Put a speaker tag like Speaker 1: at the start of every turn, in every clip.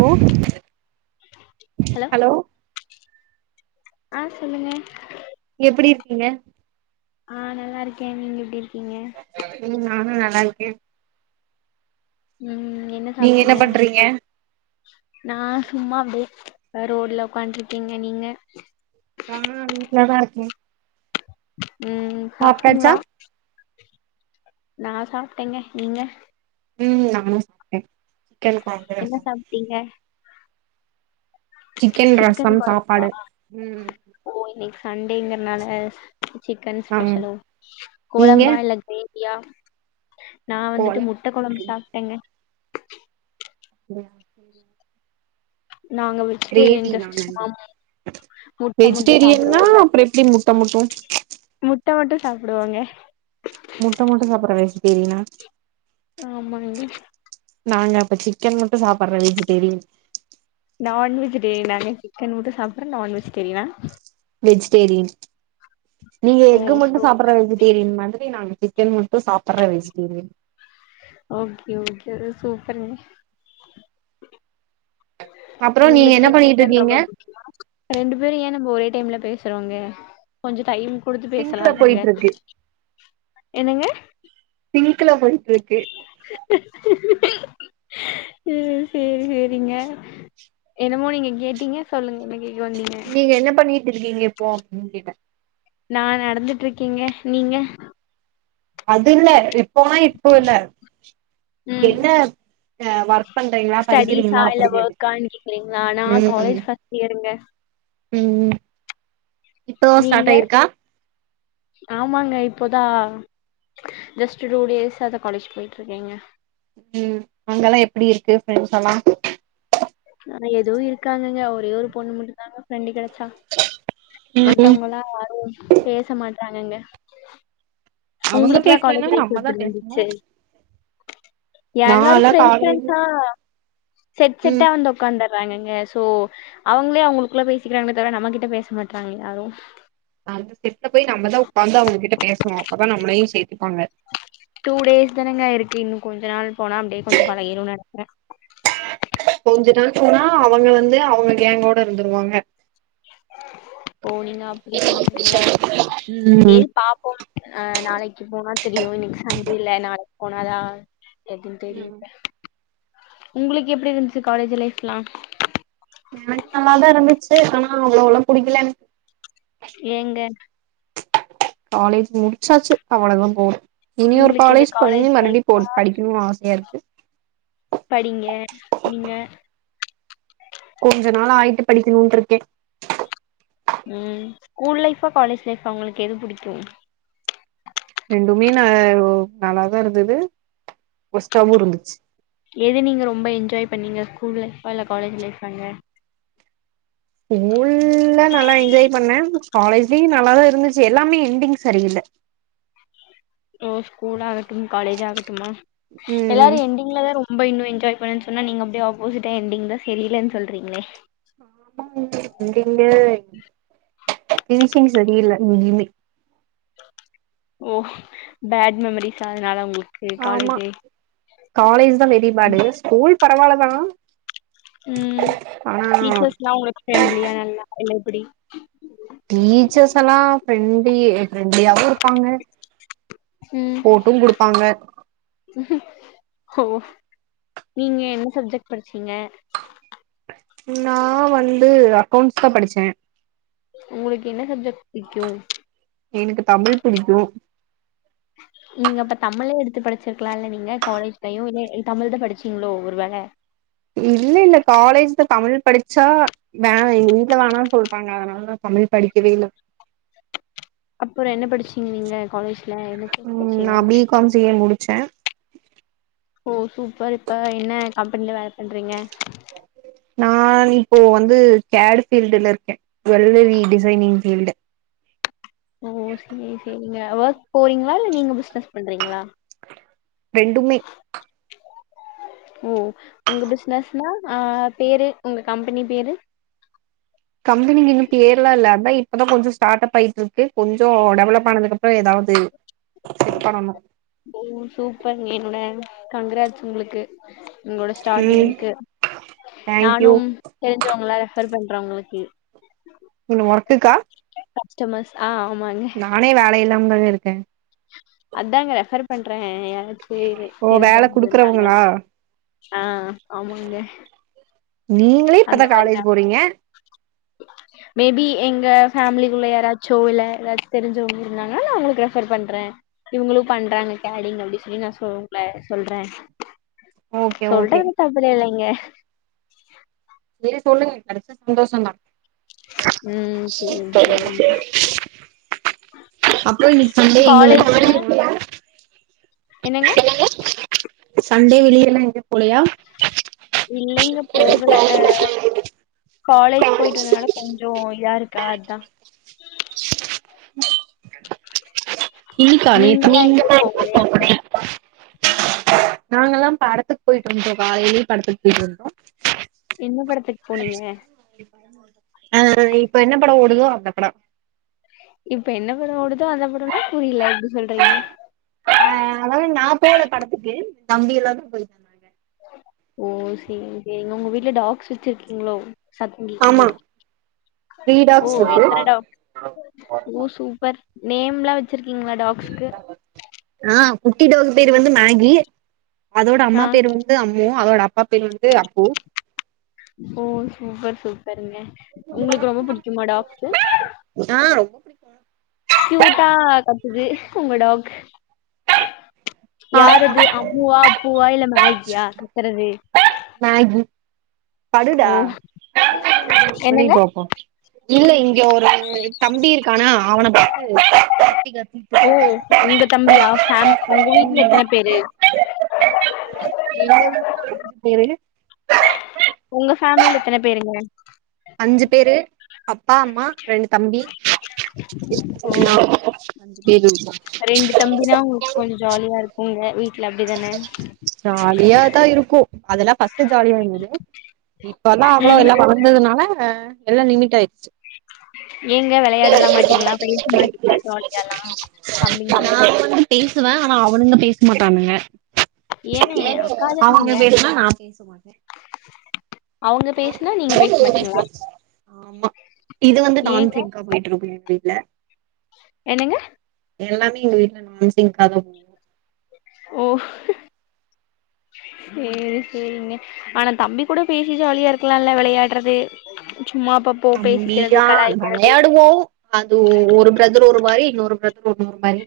Speaker 1: hello hello
Speaker 2: ஆ சொல்லுங்க
Speaker 1: எப்டி இருக்கீங்க
Speaker 2: ஆ நல்லாருக்கே நீங்க எப்டி இருக்கீங்க
Speaker 1: ம் நானு நல்லாருக்கே
Speaker 2: ம் என்ன
Speaker 1: நீங்க
Speaker 2: சாப்ட்டீங்க
Speaker 1: பண்றீங்க
Speaker 2: நா சும்மா அப்டியே ரோட்ல உக்கான்ட்ருக்கே நீங்க
Speaker 1: நா வீட்ல தா இருக்கே
Speaker 2: ம்
Speaker 1: சாப்ட்டாச்சா
Speaker 2: சாப்ட்டீங்ளா நா சாப்ட்டேங்க நீங்க
Speaker 1: ம் நானு [inaudible] [unintelligible]
Speaker 2: என்ன சாப்ட்டீங்க
Speaker 1: சிக்கன் ரசம் சாப்பாடு ம்
Speaker 2: ஓ இன்னைக்கு சண்டேங்கறனால சிக்கன்
Speaker 1: ஆ
Speaker 2: ஸ்பெஷலோ
Speaker 1: நீங்க
Speaker 2: கொழம்பா இல்ல கிரே வியா நா வந்துட்டு
Speaker 1: கோலம்
Speaker 2: முட்ட கொழம்பு சாப்டங்க
Speaker 1: உம் ம்
Speaker 2: நாங்க வெஜிடேரியன்
Speaker 1: கிரேவி [unintelligible]
Speaker 2: ஜஸ்ட் சும்மா
Speaker 1: இங்க
Speaker 2: முட்ட மட்டு
Speaker 1: வெஜிடேரியன்னா
Speaker 2: சாப்டுவோங்க
Speaker 1: அப்ற எப்டி முட்ட முட்டு
Speaker 2: முட்ட மட்டு சாப்புடுவோங்க
Speaker 1: முட்ட மட்டு சாப்பட்ற வெஜிடேரினா
Speaker 2: ஆமாங்க
Speaker 1: நாங்க அப்ப சிக்கன் மட்டு சாப்பற வெஜிடேரியன்
Speaker 2: நான்வெஜிடேரினாங்க சிக்கன் முட்டு சாப்பிற நான் வெஜிடேரியனா
Speaker 1: வெஜிடேரியன் நீங்க
Speaker 2: ஓ
Speaker 1: எக்கு மட்டு
Speaker 2: சூப்பர்
Speaker 1: சாப்பற வெஜி டேரியன் மாத்ரி நாங்க சிக்கன் முட்டு சாப்பற வெஜிடேரியன்
Speaker 2: ஓகே ஓகே ஒரே சூப்பர்ங்க
Speaker 1: அப்றோ நீங்க
Speaker 2: உங்களுக்கு
Speaker 1: என்ன பண்ணிக்கிட்டு
Speaker 2: சிக்கன்
Speaker 1: இருக்கீங்க
Speaker 2: ரொம்ப புடிக்குமா ரெண்டு பேரு ஏ நம்ம ஒரே டைம்ல பேசுறோங்க கொஞ்ச டைம் குடுத்து
Speaker 1: சிங்க்ல
Speaker 2: பேசலால்லேங்க
Speaker 1: போயிட்டு இருக்கு
Speaker 2: என்னங்க
Speaker 1: சிங்க்ல போயிட்ருக்கு
Speaker 2: ஹீஹீஹீ ம் சேரி சேரிங்க என்னமோ நீங்க கேட்டீங்க சொல்லுங்க என்ன கேக்க வந்
Speaker 1: நீங்க என்ன பண்ணிட்டு இருக்கீங்க இப்போ அப்டின் கேட்டே
Speaker 2: நா நடந்துட்ருக்கேங்க நீங்க
Speaker 1: அதில்ல இப்போ இப்ப இல்ல
Speaker 2: ம்
Speaker 1: என்ன அ வொர்க் பண்றீங்ளா
Speaker 2: ஸ்டடிஸா
Speaker 1: படிக்கிறீங்ளா
Speaker 2: இல்ல
Speaker 1: அப்டி கேட்டே
Speaker 2: ஒர்க்கான்னு கேக்குறீங்களா நா
Speaker 1: ம்
Speaker 2: காலேஜ் ஃபர்ஸ்ட் இயருங்க
Speaker 1: ம் இப்போ ஸ்டார்ட்
Speaker 2: நீங்க,
Speaker 1: ஆயிருக்கா
Speaker 2: ஆமாங்க இப்போ தா ஜஸ்ட் டூ டேசாதா காலேஜ் போயிட்ருக்கேங்க
Speaker 1: ம் அங்கல்லா எப்டி இருக்கு ஃப்ரெண்ட்ஸ் எல்லா
Speaker 2: நெறய எதுவு இருக்காங்கங்க ஒரே ஒரு பொண்ணு மட்டுந்தாங்க ஃப்ரெண்டு கெடச்சா
Speaker 1: ம்
Speaker 2: மத்தவங்கல்லா யாரு பேச மாட்டாங்கங்க
Speaker 1: அவங்க
Speaker 2: உங்களுக்கெல்லா
Speaker 1: பேசலன்னா
Speaker 2: காலேஜ் லைஃப்
Speaker 1: நம்மதா
Speaker 2: எப்டி
Speaker 1: பேசணு
Speaker 2: இருந்துச்சு எல்லாரு
Speaker 1: நாலா
Speaker 2: ஃப்ரெண்ட்ஸ்
Speaker 1: காலேஜ்
Speaker 2: ஃப்ரெண்ட்ஸா செட் செட்
Speaker 1: ம்
Speaker 2: வந் ஒக்காந்தர்றாங்கங்க சோ அவங்களே அவங்களுக்குள்ள பேசிக்கிறாங்களே தவுர நம்ம கிட்ட பேச மாட்றாங்க யாரு
Speaker 1: அவங் கிட்ட போயி நம்ம தா உக்காந்து அவங்க கிட்ட பேஸ்ணு அப்தா நம்ளையு சேத்துப்பாங்க
Speaker 2: டூ டேஸ் தானங்க ஆய்ருக்கு இன்னு கொஞ்ச நாள் போனா அப்டியே கொஞ்சோ பழகிரு நெனைக்கிறே
Speaker 1: கொஞ்ச நாள் போனா அவங்க வந்து அவங்க கேங்கோட இருந்துருவாங்க
Speaker 2: ஓ நீங்க அப்டி சொல்றீங்ளா
Speaker 1: ம்
Speaker 2: சேர் பாப் போம் அ நாளைக்கு போனா தெரியு இன்னைக் சண்டேல்ல நாளைக் போனா தா எதுன்
Speaker 1: ம்
Speaker 2: தெரியுங்க உங்களுக் எப்டி இருந்ச்சு காலேஜு லைஃப்லா
Speaker 1: எனக் நல்லா தா இருந்துச்சு ஆனா அவ்ளோல்லா புடிக்கலங்
Speaker 2: ஏங்க
Speaker 1: காலேஜ் முடிச்சாச்சு அவ்வளோ தா போது இனி ஒரு
Speaker 2: உங்களுக்கு எது
Speaker 1: காலேஜ் போயி மறுபடி
Speaker 2: லைஃபா
Speaker 1: போன் படிக்கணு ஆசையா இருக்கு
Speaker 2: படிங்க நீங்க
Speaker 1: கொஞ்ச நாள் ஆயிட்டு படிக்கணுட்ருக்கே
Speaker 2: ம் ஸ்கூல் லைஃபா, காலேஜ் லைஃபா உங்களுக்கு எது புடிக்கு
Speaker 1: ரெண்டுமே நா நல்லா தா இருந்தது ஒஸ்டாவு இருந்துச்சு
Speaker 2: எது நீங்க ரொம்ப என்ஜாய் பண்ணீங்க ஸ்கூல் லைஃபா இல்ல காலேஜ் லைஃபாங்க
Speaker 1: ஸ்கூல்ல நல்லா என்ஜாய் பண்ணே காலேஜ்லயு நல்லா தா இருந்துச்சு எல்லாமே எண்டிங் சரியில்ல
Speaker 2: ஓ ஸ்கூல் ஆகட்டும் காலேஜ் ஆகட்டுமா
Speaker 1: ம்
Speaker 2: எல்லாரு எண்டிங்ல தா ரொம்ப இன்னு என்ஜாய் பண்ணன் சொன்னா நீங்க அப்டியே ஆப்போசிட்டா எண்டிங் தா செரியில்லன் சொல்றீங்ளே
Speaker 1: [inaudible] எண்டிங்ல ஃபினிஷிங் சரியில்ல இங்கியுமே
Speaker 2: ஓ பேட் மெமரிஸா அதுனால உங்ளுக்கு
Speaker 1: ஆமா
Speaker 2: காலேஜே
Speaker 1: காலேஜ் தா பெரிய பாடு ஸ்கூல் பரவால்ல தா
Speaker 2: ம் டீச்சர்ஸ்லா உங்களுக்கு ஃப்ரெண்ட்லியா நல்லா இல்ல எப்டி
Speaker 1: டீச்சர்ஸ் எல்லா ஃப்ரெண்ட் லி அ ப்ரெண்ட்லியாவு இருப்பாங்க
Speaker 2: ம்
Speaker 1: போட்டும் குடுப்பாங்க
Speaker 2: ஓ நீங்க என்ன சப்ஜெக்ட் படிச்சீங்க
Speaker 1: நா வந்து அக்கௌண்ட்ஸ் தா படிச்சே
Speaker 2: உங்களுக் என்ன சப்ஜெக்ட் புடிக்கு
Speaker 1: எனக்கு தமிழ் புடிக்கு
Speaker 2: நீங்க அப்ப தமிழே எடுத்து படிச்சிருக்கலால்ல நீங்க காலேஜ்லயு இல்ல இ தமிழ் தா படிச்சீங்ளோ ஒருவேள
Speaker 1: இல்ல இல்ல காலேஜ்ல தமிழ் படிச்சா வேணா எங் வீட்ல வேணான் சொல்ட்டாங்க அதனால்தா தமிழ் படிக்கவே இல்ல
Speaker 2: அப்பறோ என்ன படிச்சீங்க நீங்க காலேஜ்
Speaker 1: ம் நா பி காம் சி ஏ முடிச்சே
Speaker 2: ஓ சூப்பர் இப்ப என்ன கம்பெனில வேல பண்றீங்க
Speaker 1: நா இப்போ வந்து கேடு ஃபீல்டுலிருக்கே ஜுவல்லரி டிசைனிங் ஃபீல்டு
Speaker 2: ஓ சேரி சேரிங்க ஒர்க் போறீங்ளா இல்ல நீங்க பிஸ்னஸ் பண்றீங்ளா
Speaker 1: ரெண்டுமே
Speaker 2: ம் உங்க ப்ஸ்னஸ் ஆஆ பேரு உங்க கம்பனி பேரு
Speaker 1: கம்பனிக்கு இன்னும் பேர்லாம் ல்ல அபை இப்பதா கொஞ்சோ ஸ்டார்ட் அப் ஆயிட்டு இருக்கு கொஞ்சோ டெவலப் ஆனதுக்கப்றோ ஏதாவது செட் பண்ணனு
Speaker 2: ஓ சூப்பர்ங்கெ என்னோட கங்ராஜ் உங்ளுக்கு உங்ளோட
Speaker 1: ம்
Speaker 2: ஸ்டார்டிங்கு
Speaker 1: தேங்க்யூ
Speaker 2: நானும் தெருஞ்சவங்கள ரெஃபர் பண்றே உங்ளுக்கு
Speaker 1: நீங்க ஒர்க்குகா
Speaker 2: கஸ்டமர்ஸ் ஆ ஆமாங்க
Speaker 1: நானே வேல இல்லாமதா இருக்கே
Speaker 2: அதாங்க ரெஃபர் பண்றே யாராச்சு
Speaker 1: ஓ வேல
Speaker 2: தெரிஞ்சவங்க
Speaker 1: குடுக்குறவங்களா
Speaker 2: இருந்தாங்கன்னா ஆ ஆமாங்க
Speaker 1: நீங்களே
Speaker 2: அந்த
Speaker 1: இப்தான்
Speaker 2: மாரிதா
Speaker 1: காலேஜ் போறீங்க
Speaker 2: மேபி எங்க ஃபேமிலிக்குள்ள யாராச்சோ இல்ல எதா தெரிஞ்சவங்க இருந்தாங்கன்னா நா உங்களுக்கு ரெஃபர் பண்றே இவுங்களும் பண்றாங்க கேடிங் அப்டி சொல்லி நா சொல்லென் சொல்ரே
Speaker 1: ஓகே ஓகே
Speaker 2: சொல்றது அப்டில்லைங்க
Speaker 1: இதே சொல்லுங்க கெடச்சா சந்தோஷந்தா
Speaker 2: ம் சேரி சேரிங்க
Speaker 1: அப்றோ இன்னி க்கு [inaudible] சண்டே எங்க
Speaker 2: காலேஜ்ல
Speaker 1: வர்றீங்க
Speaker 2: என்னங்க
Speaker 1: சன்டே வெளியல்லா எங்கயு போலையா
Speaker 2: இல்லைங்க போகல அ காலேஜ் போய்ட்டு வந்தனால கொஞ்சோ இதா ருக்கா அதான்
Speaker 1: க்க ஆ நீ
Speaker 2: நீங்கல்லா
Speaker 1: இ
Speaker 2: எங்கயு போகலையா
Speaker 1: [inaudible] நாங்கல்லா படதுக்கு போயிட்டுருந்தோகாலைலே படதுக்கு போய்ட்டு வந்தோ
Speaker 2: என்ன படதுக்கு போனீங்க
Speaker 1: ஆ இப்ப என்ன படம் ஓடுதோ அந்த படோ
Speaker 2: இப்ப என்ன படோ ஓடுதோ அந்த படோனா புரில எப்டி சொல்றீங்க
Speaker 1: ஆ அதாவது நா போல படத்துக்கு தம்பி எல்லாதா போயிருக்கு
Speaker 2: ஓ சேரி சேரிங்க உங்க வீட்ல டாக்ஸ் வச்ருக்கீங்களோ சத்தங்கேக்குது
Speaker 1: ஆமா த்ரீ
Speaker 2: ஓ
Speaker 1: டாக்ஸ் இருக்கு
Speaker 2: எத்தன டாக் ஓ சூப்பர் நேம்லா வச்சிருக்கீங்களா டாக்ஸ்க்கு
Speaker 1: ஆ குட்டி டாக் பேரு வந்து மேகி அதோட அம்மா
Speaker 2: ஆ
Speaker 1: பேரு வந் து அம்மு அதோட அப்பா பேரு வந்து அப்பூ
Speaker 2: ஓ சூப்பர் சூப்பருங்க உங்ளுக்கு ரொம்ப புடிக்குமா டாக்சு
Speaker 1: ஆ பிடிக்கு
Speaker 2: கியூட்டா கத்துது உங்க டாக்
Speaker 1: ஆமா
Speaker 2: யாரது அம்முவா அப்பூவா இல்ல மேகியா கத்றது
Speaker 1: மேகி படுடா
Speaker 2: ஓ
Speaker 1: குனி
Speaker 2: என்னங்க
Speaker 1: பாப்போ இல்ல இங்க ஒரு தம்பி இருக்கானா அவன பாத்து கத்தி கத்தி
Speaker 2: ஓ உங்க தம்பியா ஃபேம் உங்க வீட்ல எத்தன பேரு
Speaker 1: அஞ்சு பேரு [unintelligible]
Speaker 2: உங்க ஃபேமிலில எத்தன பேருங்க
Speaker 1: அஞ்சு பேரு அப்பா அம்மா ரெண்டு தம்பி
Speaker 2: ஓ
Speaker 1: நா அஞ்சு பேருதா [inaudible]
Speaker 2: ரெண்டு தம்பினா உங்களுக்கு கொஞ்சோ ஜாலியாருக்கு உங்க வீட்ல அப்டே
Speaker 1: ஜாலியாதா இருக்கு அதெல்லா பஃஸ்ட்டு ஜாலியா இருந்துது இப்பல்லா அவ்ளோ
Speaker 2: ம்
Speaker 1: எல்லா வளந்ததுனால எல்லா லிமிட்டாயிச்சு
Speaker 2: நீங்க வெளயாடலா மாட்டீங்ளா பேச மாட்டீங்ளா ஜாலியால்லா
Speaker 1: நா
Speaker 2: தம்பிங்ளோடு
Speaker 1: வந்து பேசுவே ஆனா அவுனுங்க பேச மாட்டானுங்க
Speaker 2: ஏ
Speaker 1: அவுனுங்க
Speaker 2: உக்காராதீங்க
Speaker 1: பேஸ்னா நா பேச மாட்ட
Speaker 2: அவங்க பேசுனா நீங்க பேச மாட்டீங்களா
Speaker 1: ஆமா இது வந்து நான்
Speaker 2: ஏங்க
Speaker 1: சிங்கா போயிட்ருக்கு எங் வீட்ல
Speaker 2: என்னங்க
Speaker 1: எல்லாமே எங்க வீட்ல நான் சிங்கா தா போவு
Speaker 2: ஓ சே சேரி சேரிங்க ஆனா தம்பி கூட பேசி ஜாலியா இருக்கலால வெளயாட்றது சும்மா அப்ப
Speaker 1: தம்பியா [inaudible] வெளயாடுவோ அது ஓ ஒரு பிரதர் ஒரு மாரி இன்னொரு பிரதர் ஒன்னொரு மாரி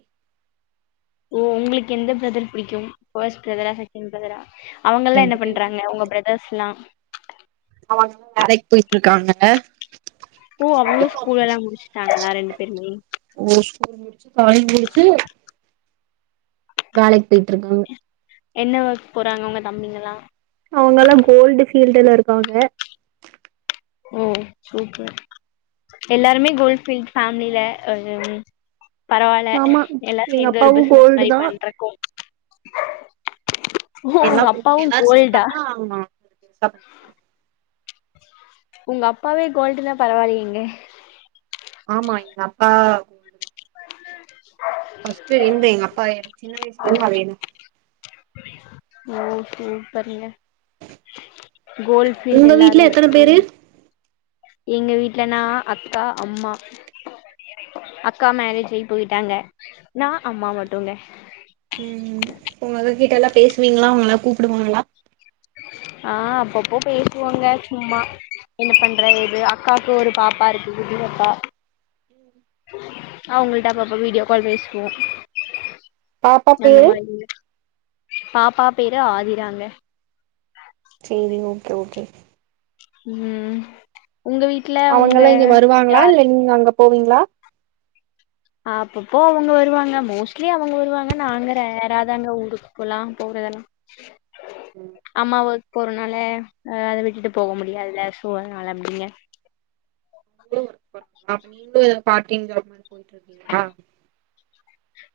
Speaker 2: ஓ உங்குளுக்கு எந்த பிரதர் புடிக்கு ஃபஸ்ட் பிரதரா செகண்ட் பிரதரா அவங்கல்லா என்ன
Speaker 1: ரெண்டு பேருமே
Speaker 2: பண்றாங்க உங்க பிரதர்ஸ்லா
Speaker 1: அவங்க [inaudible] வேலைக்கு போயிட்ருக்காங்க
Speaker 2: ஓ அவ்ங்ளு ஸ்கூல் எல்லா முடிச்சுட்டாங்ளா ரெண்டு பேருமே
Speaker 1: ஸ்கூல் முடிச்சு காலேஜ் முடிச்சு வேலைக்கு பேயிட்ருக்காங்க
Speaker 2: என்ன ஒர்க் போறாங்க ஒங்க தம்பிங்கல்லா
Speaker 1: அவங்கல்லா கோல்டு ஃபீல்டுல இருக்காங்க
Speaker 2: எல்லாருமே கோல் பீல்ட் ஃபேமிலில ஆ [inaudible] பரவால்ல
Speaker 1: ஆமா
Speaker 2: எல்லா
Speaker 1: எங்க
Speaker 2: சேந்து ஒரு
Speaker 1: அப்பாவு
Speaker 2: பிஸ்னஸ்
Speaker 1: கோல்டு
Speaker 2: மாரி
Speaker 1: தான்
Speaker 2: பண்ற கோ ஓ ஒங்க அப்பாவு கோல்டா
Speaker 1: ஆமா
Speaker 2: ஒங்க அப்பாவே கோல்டுனா பரவால்லயேங்க
Speaker 1: ஆமா எங்க அப்பா
Speaker 2: [inaudible]
Speaker 1: ஃபஸ்ட் இருந்த எங்க அப்பா சின்ன வய்ஸ்லேருந்து அதே தா
Speaker 2: ஓ ஹோ சரிங்க கோல்ஃபீல்டு
Speaker 1: உங்க
Speaker 2: எல்லாரு
Speaker 1: வீட்ல எத்தன பேரு
Speaker 2: எங்க வீட்ல நா அக்கா அம்மா அக்கா மேரேஜ் ஆயி போயிட்டாங்க நா அம்மா மட்டுங்க
Speaker 1: ம் உங்க அக்கா கிட்டலா பேசுவீங்ளா உங்களலா கூப்டுவாங்ளா
Speaker 2: ஆ அப்பப்போ பேசுவோங்க சும்மா என்ன பண்றங்குது அக்காக்கு ஒரு பாப்பா இருக்கு குட்டிபாப்பா அவ்ங்கள்ட்ட அப்ப அப்ப வீடியோ கால் பேசுவோ
Speaker 1: பாப்பா
Speaker 2: அந்த
Speaker 1: பேரு
Speaker 2: மாரி பாப்பா பேரு ஆதிராங்க
Speaker 1: சேரி ஓகே ஓகே
Speaker 2: ம் உங்க வீட்
Speaker 1: அவங்கலா இங்க வருவாங்களா இல்ல நீங்க அங்க போவீங்களா
Speaker 2: அப்பப்போ அவுங்க வருவாங்க மோஸ்ட்லி அவுங்க வருவாங்க நாங்க ரேராதாங்க ஊருக்கு போலா போறதெல்லா அம்மா ஒர்க் போறனால ஆ அத விட்டுட்டு போக முடியாதுல சோ அதனால அப்டிங்க
Speaker 1: [inaudible] அப்ப நீங்களு பார்ட் டைம் ஜாப் மாரி போயிட்ருக்கீங்ளா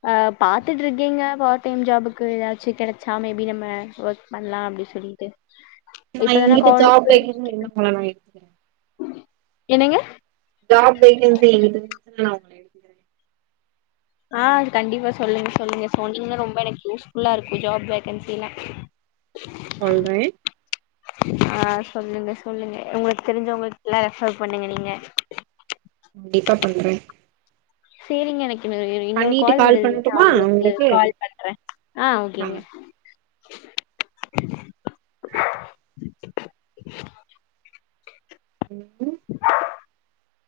Speaker 2: ஆ பாத்துட்டுருக்கீங்க பார்ட் டைம் ஜாபுக்கு ஏதாச்சு கடைச்சா மேபி நம்ம வெக் பண்ணலாம் அப்டி சொல்லிட்டு
Speaker 1: நான்
Speaker 2: இப்பதான
Speaker 1: எங்கிட்ட
Speaker 2: காலேஜ்
Speaker 1: ஜாப்
Speaker 2: போய்
Speaker 1: வைக்கன்னு [unintelligible]
Speaker 2: என்னங்க
Speaker 1: ஜாப் வேகன்சி [unintelligible]
Speaker 2: ஆ கண்டிப்பா சொல்லுங்க சொல்லுங்க சொன்னீங்னா ரொம்ப எனக்கு யூஸ்ஃபுல்லா இருக்கும் ஜாப் வேகன்சினா
Speaker 1: சொல்றே
Speaker 2: ஆ சொல்லுங்க சொல்லுங்க உங்களுக்கு தெரிஞ்சவங்களுக்கெல்லா ரெஃபர் பண்ணுங்க நீங்க
Speaker 1: டிப்பா பண்றே
Speaker 2: சரிங்க எனக்கு இன்னொ இன்னொரு கால் வருதுல் ந உங்களுக்கு கால் பண்றேன் ஆ ஓகேங்க
Speaker 1: [inaudible]
Speaker 2: [inaudible]